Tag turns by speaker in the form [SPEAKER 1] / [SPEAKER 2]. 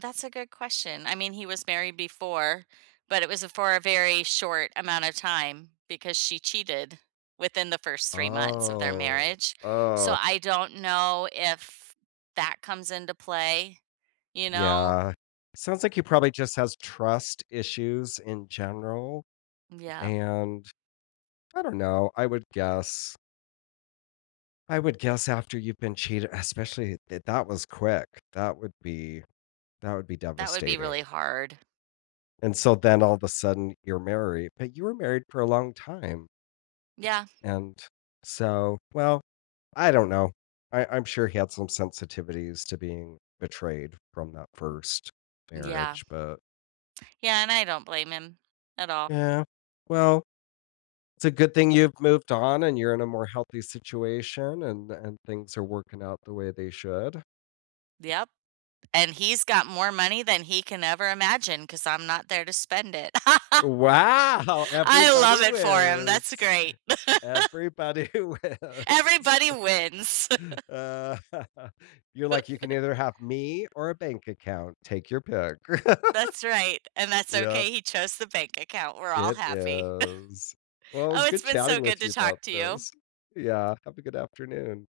[SPEAKER 1] That's a good question. I mean, he was married before, but it was a for a very short amount of time because she cheated within the first 3 months of their
[SPEAKER 2] Oh,
[SPEAKER 1] marriage. So,
[SPEAKER 2] oh.
[SPEAKER 1] I don't know if that comes into play, you know?
[SPEAKER 2] Yeah, sounds like he probably just has trust issues in general,
[SPEAKER 1] Yep.
[SPEAKER 2] and, I don't know, I would guess I would guess after you've been cheate especially, th that was quick, that would be that would be
[SPEAKER 1] That would be really
[SPEAKER 2] devastating.
[SPEAKER 1] hard.
[SPEAKER 2] And so, then all the sudden you're married, but you were married for a long time.
[SPEAKER 1] Yeah.
[SPEAKER 2] And, so, well, I don't know. I I'm sure he had some sensitivities to being betrayed from that 1st
[SPEAKER 1] Yeah.
[SPEAKER 2] marriage, but
[SPEAKER 1] Yeah, and I don't blame him at all.
[SPEAKER 2] Yeah, well, it's a good thing you've moved on and you're in a more healthy situation and and things are working out the way they should.
[SPEAKER 1] Yep, and he's got more money than he can ever imagine 'cause I'm not there to spend it.
[SPEAKER 2] Wow!
[SPEAKER 1] I love
[SPEAKER 2] Everybody
[SPEAKER 1] it for him, that's
[SPEAKER 2] wins,
[SPEAKER 1] great.
[SPEAKER 2] everybody wins.
[SPEAKER 1] Everybody wins.
[SPEAKER 2] Uh. You're like, "You can either have me or a bank account, take your pick."
[SPEAKER 1] That's right, and that's
[SPEAKER 2] Yep.
[SPEAKER 1] okay. He chose the bank account, we're all
[SPEAKER 2] It
[SPEAKER 1] happy.
[SPEAKER 2] is. Well, it
[SPEAKER 1] Oh,
[SPEAKER 2] was
[SPEAKER 1] it's
[SPEAKER 2] good
[SPEAKER 1] been so
[SPEAKER 2] chatting
[SPEAKER 1] good
[SPEAKER 2] with
[SPEAKER 1] to
[SPEAKER 2] you
[SPEAKER 1] talk
[SPEAKER 2] about
[SPEAKER 1] to you.
[SPEAKER 2] this. Yeah, have a good afternoon.